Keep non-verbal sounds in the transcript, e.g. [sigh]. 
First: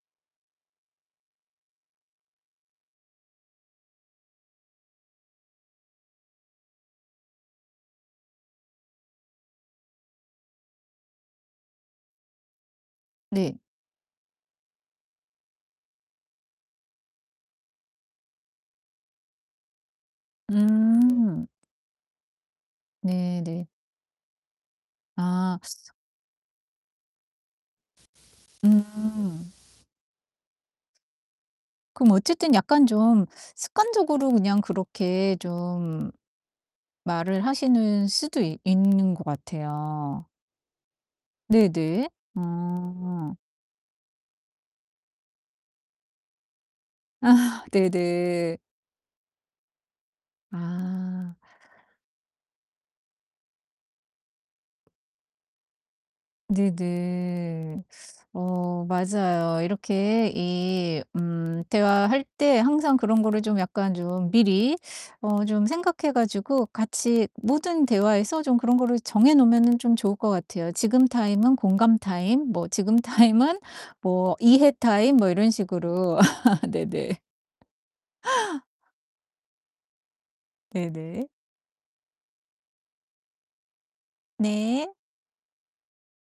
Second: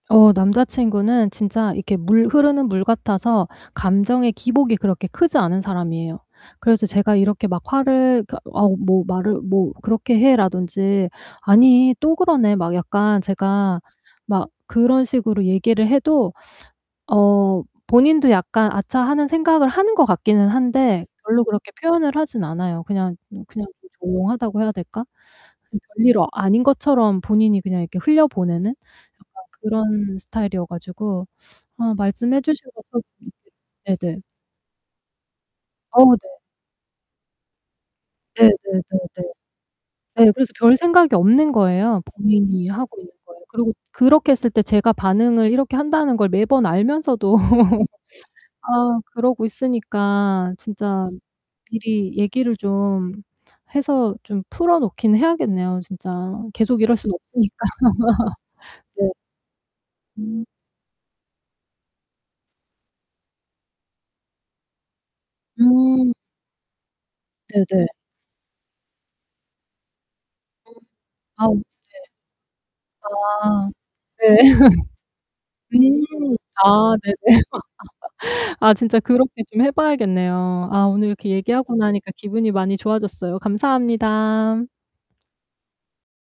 어 남자친구는 진짜 이렇게 물 흐르는 물 같아서 감정의 기복이 그렇게 크지 않은 사람이에요. 그래서 제가 이렇게 막 화를 그러니까 어우 뭐 "말을 뭐 그렇게 해."라든지 "아니 또 그러네." 막 약간 네. 제가 막 그런 식으로 얘기를 해도 어 본인도 약간 '아차.' 하는 생각을 하는 것 같기는 한데 별로 음. 그렇게 표현을 하진 않아요. 그냥 네 음 네. 그냥 좀 조용하다고 해야 될까? 아. 그냥 별일 아닌 것처럼 본인이 그냥 이렇게 흘려보내는 약간 음. 그런 스타일이어 가지고 아 그럼 말씀해 어쨌든 주셔서 약간 좀 [unintelligible] 네네. 습관적으로 그냥 그렇게 좀 어우 네. 말을 하시는 수도 네 있 네 네 있는 네. 것 같아요. 네 그래서 별 생각이 없는 네 거예요, 네. 본인이 하고 있는 음. 거에. 그리고 그렇게 했을 때 제가 반응을 이렇게 한다는 걸 매번 알면서도 아 [laughs] 네네. 아 그러고 있으니까 진짜 아. 미리 얘기를 좀 해서 좀 풀어 놓긴 해야겠네요, 진짜. 계속 이럴 순 없으니까. 네네. [laughs] 어 네. 맞아요. 이렇게 음. 이 음 대화할 때 항상 그런 거를 좀 약간 좀 미리 어 좀 음. 생각해 가지고 같이 모든 네네. 대화에서 좀 그런 거를 정해 놓으면은 좀 좋을 것 같아요. 음. 지금 아우 타임은 네. 공감 타임 뭐 지금 타임은 아 뭐 네. 이해 타임 뭐 이런 [laughs] 식으로. 음 [laughs] 아 네네. 네네. [laughs] 아 진짜 그렇게 좀 해 봐야겠네요. 아 오늘 네네. 이렇게 얘기하고 나니까 기분이 많이 좋아졌어요. 감사합니다. 네.